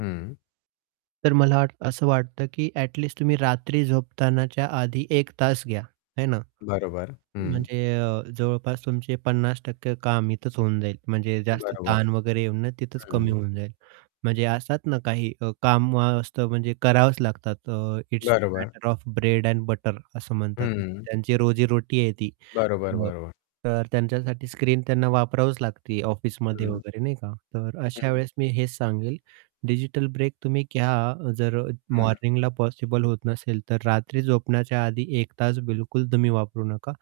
हं. तर मला असं वाटतं की ॲट लीस्ट तुम्ही रात्री झोपतानाच्या आधी 1 तास घ्या, है ना? बरोबर. हं. म्हणजे जवळपास तुमचे 50% टक्के काम इथेच होऊन जाईल म्हणजे जास्त बरोबर. ताण वगैरे येऊन तिथंच कमी हं. होऊन जाईल म्हणजे असतात ना, काही अ, काम असतं म्हणजे करावंच लागतात इट्स द बरोबर. Matter of bread and butter असं म्हणतात. हं. त्यांची रोजी रोटी आहे ती. बरोबर, अ, बरोबर. तर त्यांच्यासाठी स्क्रीन त्यांना वापरावंच लागते ऑफिसमध्ये हं. वगैरे नाही का, तर अशा हं. वेळेस मी हेच सांगेल, डिजिटल ब्रेक तुम्ही घ्या, जर हं. मॉर्निंगला पॉसिबल होत नसेल तर रात्री झोपण्याच्या आधी 1 तास बिलकुल तुम्ही वापरू नका.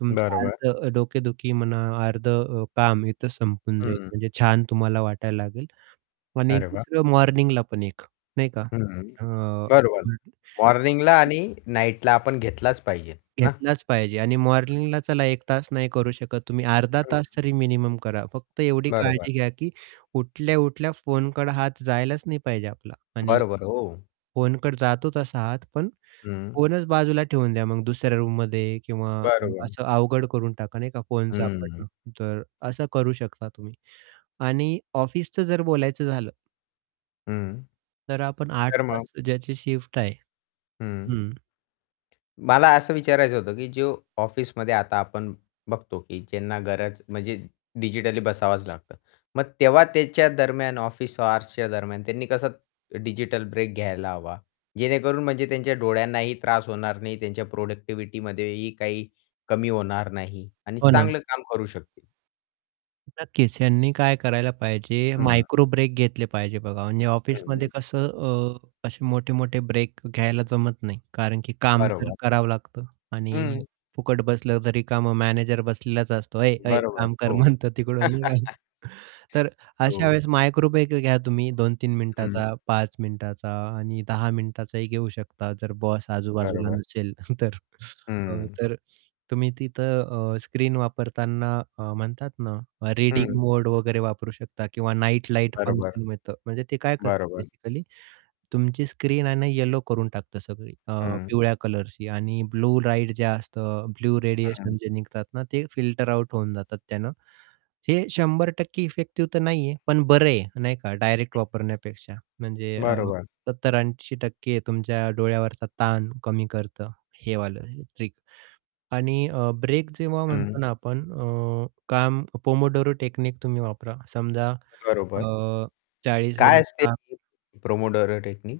तुमचं बरोबर. अर्धं डोकेदुखी म्हणा, अर्धं अ, काम इथं संपून जाईल, हं. म्हणजे छान तुम्हाला वाटायला लागेल आणि अरे वाह! दुसरं मॉर्निंगला पण एक नाही का. हं. अ, बरोबर. मॉर्निंगला [unintelligible] आणि नाईटला आपण घेतलाच पाहिजे, ना? घेतलाच पाहिजे आणि मॉर्निंगला चला 1 तास नाही करू शकत तुम्ही अर्धा तास हं. तरी मिनिमम करा, फक्त एवढी बरोबर. काळजी घ्या, की उठल्या-उठल्या फोनकड हात जायलाच नाही पाहिजे आपला. आणि बरोबर हो. फोनकडं जातो तसा हात पण हं. फोनच बाजूला ठेवून द्या, मग दुसऱ्या रूममध्ये किंवा अ बरोबर. असं अवघड करून टाका नाही का फोन हं. सापडणं तर असं करू शकता तुम्ही. आणि ऑफिसचं जर बोलायचं झालं हं. तर आपण 8 तर तास मग ज्याची शिफ्ट आहे हं. हं. मला असं विचारायचं होतं की जो ऑफिसमध्ये आता आपण बघतो की ज्यांना गरज म्हणजे डिजिटली बसावंच लागतं मग तेव्हा त्याच्या दरम्यान ऑफिस हॉर्सच्या दरम्यान त्यांनी कसं डिजिटल ब्रेक घ्यायला हवा जेणेकरून म्हणजे त्यांच्या डोळ्यांनाही त्रास होणार नाही त्यांच्या प्रोडक्टिव्हिटीमध्ये ही काही कमी होणार नाही आणि हो ना. चांगलं काम करू शकतील नक्कीच. ह्यांनी काय करायला पाहिजे हं. मायक्रो ब्रेक घेतले पाहिजे बघा, म्हणजे हं, ऑफिसमध्ये हं कसं अ, असे मोठे-मोठे ब्रेक घ्यायला जमत नाही कारण की काम तर बरोबर. करावं लागतं आणि हं. फुकट बसलं तरी का मग मॅनेजर बसलेलाच असतो. "ऐ ऐ बरोबर, काम कर" हो. म्हणतो तिकडून निघा. तर अशा हो. वेळेस मायक्रोब्रेक घ्या तुम्ही 2-3 हं. मिनिटाचा 5 मिनिटाचा आणि 10 मिनिटाचाही घेऊ शकता जर बॉस आजूबाजूला बरोबर. नसेल तर. हं. तर तुम्ही तिथं अ, स्क्रीन वापरताना म्हणतात ना, रीडिंग हं. मोड वगैरे वापरू शकता किंवा नाईट लाईट बरोबर. फंक्शन मिळतं म्हणजे ते काय करतं बरोबर. बेसिकली तुमची स्क्रीन आणि येलो करून टाकतं सगळी अ, हं. पिवळ्या कलरची आणि ब्लू लाईट जे असतं ब्लू हं. रेडिएशन जे निघतात ना, ते फिल्टर आउट होऊन जातात त्यानं, हे 100% इफेक्टिव्ह तर नाहीये पण बरं आहे नाही का डायरेक्ट वापरण्यापेक्षा म्हणजे अ, बरोबर. 70-80% तुमच्या डोळ्यावरचा ताण कमी करतं हे वालं ट्रिक आणि अ, ब्रेक जेव्हा हं. म्हणतो ना आपण अ, काम पोमोडोरो टेकनीक तुम्ही वापरा समजा बरोबर. अ, 40 काय मिनिट असते काम ही पोमोडोरो टेक्निक?